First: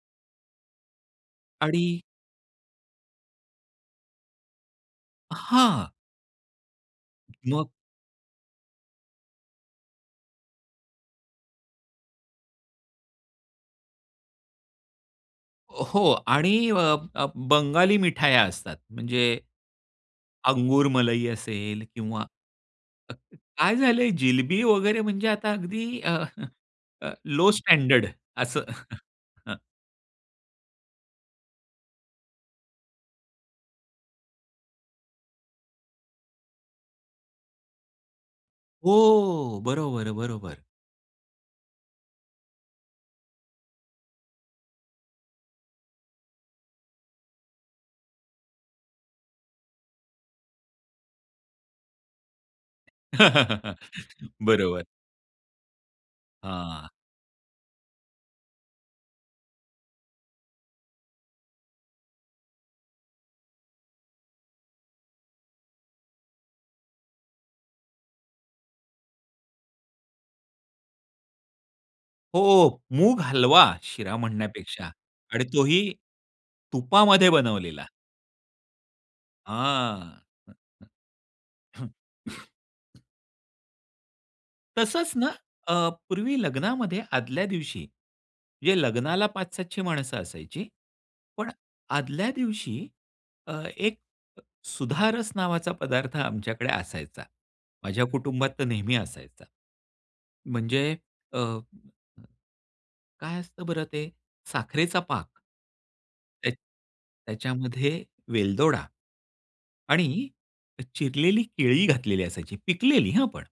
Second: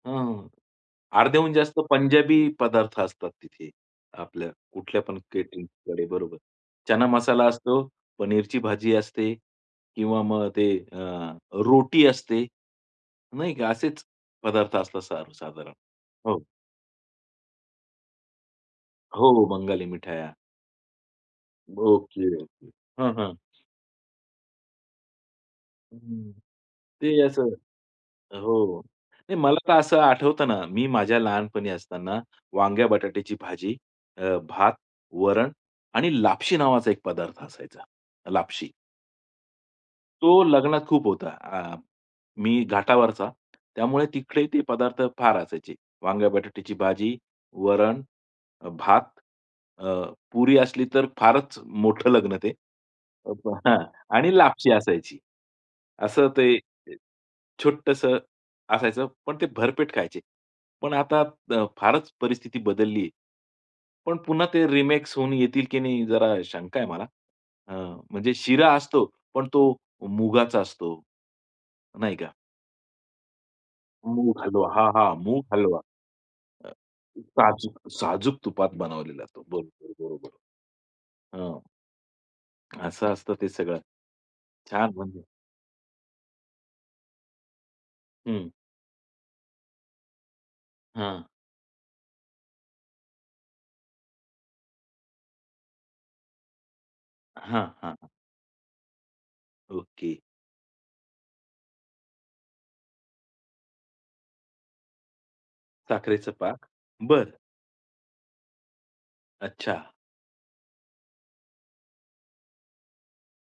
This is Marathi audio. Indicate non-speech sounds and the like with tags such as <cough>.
हं. अर्ध्याहून जास्त आणि पंजाबी पदार्थ असतात तिथे. आपल्या कुठल्या पण हां. कॅटरिंगकडे बरोबर. चना मसाला मग? असतो, पनीरची भाजी असते किंवा मग ते अ, रोटी असते. नाही का? असेच पदार्थ असतात सर्वसाधारण, हो हो. आणि अ, अ, बंगाली मिठाया असतात. हो, म्हणजे हो. बंगाली मिठाया. अंगूर मलई असेल किंवा ओके, ओके. हं, हं. काय झालंय, जिलबी वगैरे म्हणजे आता अगदी अ, हं, <chuckles> ते असं लो स्टँडर्ड असं. हो. <chuckles> नाही हं. मला तर असं आठवतं ना, मी माझ्या लहानपणी असताना वांग्या-बटाट्याची भाजी, अ, भात, वरण आणि लापशी नावाचा एक पदार्थ असायचा. लापशी. हो. बरोबर, तो बरोबर. लग्नात खूप होता. आ, मी घाटावरचा. त्यामुळे तिकडे ते पदार्थ फार असायचे. वांग्या-बटाट्याची भाजी, वरण, अ, भात, अ, पुरी असली तर फारच मोठं लग्न ते. अ, प <laughs> हां, आणि लापशी बरोबर. असायची. असं ते हां. अ, छोटसं असायचं पण ते भरपेट खायचे. पण आता द फारच परिस्थिती बदलली आहे. पण पुन्हा ते रिमेक्स होऊन येतील की नाही जरा शंका आहे मला. अ, म्हणजे शिरा असतो पण तो मुगाचा असतो. नाही का? हो. मूग हलवा, शिरा मूग हलवा, म्हणण्यापेक्षा हां, हां. आणि मूग तोही हलवा. तुपामध्ये साजूक बनवलेला. साजूक तुपात बनवलेला तो. बरोबर, हां. बरोबर. हां. <unintelligible> असं असतं ते सगळं. छान तसंच म्हणजे ना अ, पूर्वी लग्नामध्ये आदल्या दिवशी हं. म्हणजे लग्नाला पाच-सातशे माणसं असायची. हां. पण आदल्या दिवशी अ, एक अ, सुधारस नावाचा पदार्थ आमच्याकडे असायचा. हां, हां, माझ्या हां. कुटुंबात तर नेहमी असायचा. ओके. म्हणजे अ, काय असतं बरं ते? साखरेचा पाक. साखरेचा त्या पाक. बरं. त्याच्यामध्ये वेलदोडा, अच्छा. आणि चिरलेली केळी घातलेली असायची, पिकलेली हां, पण.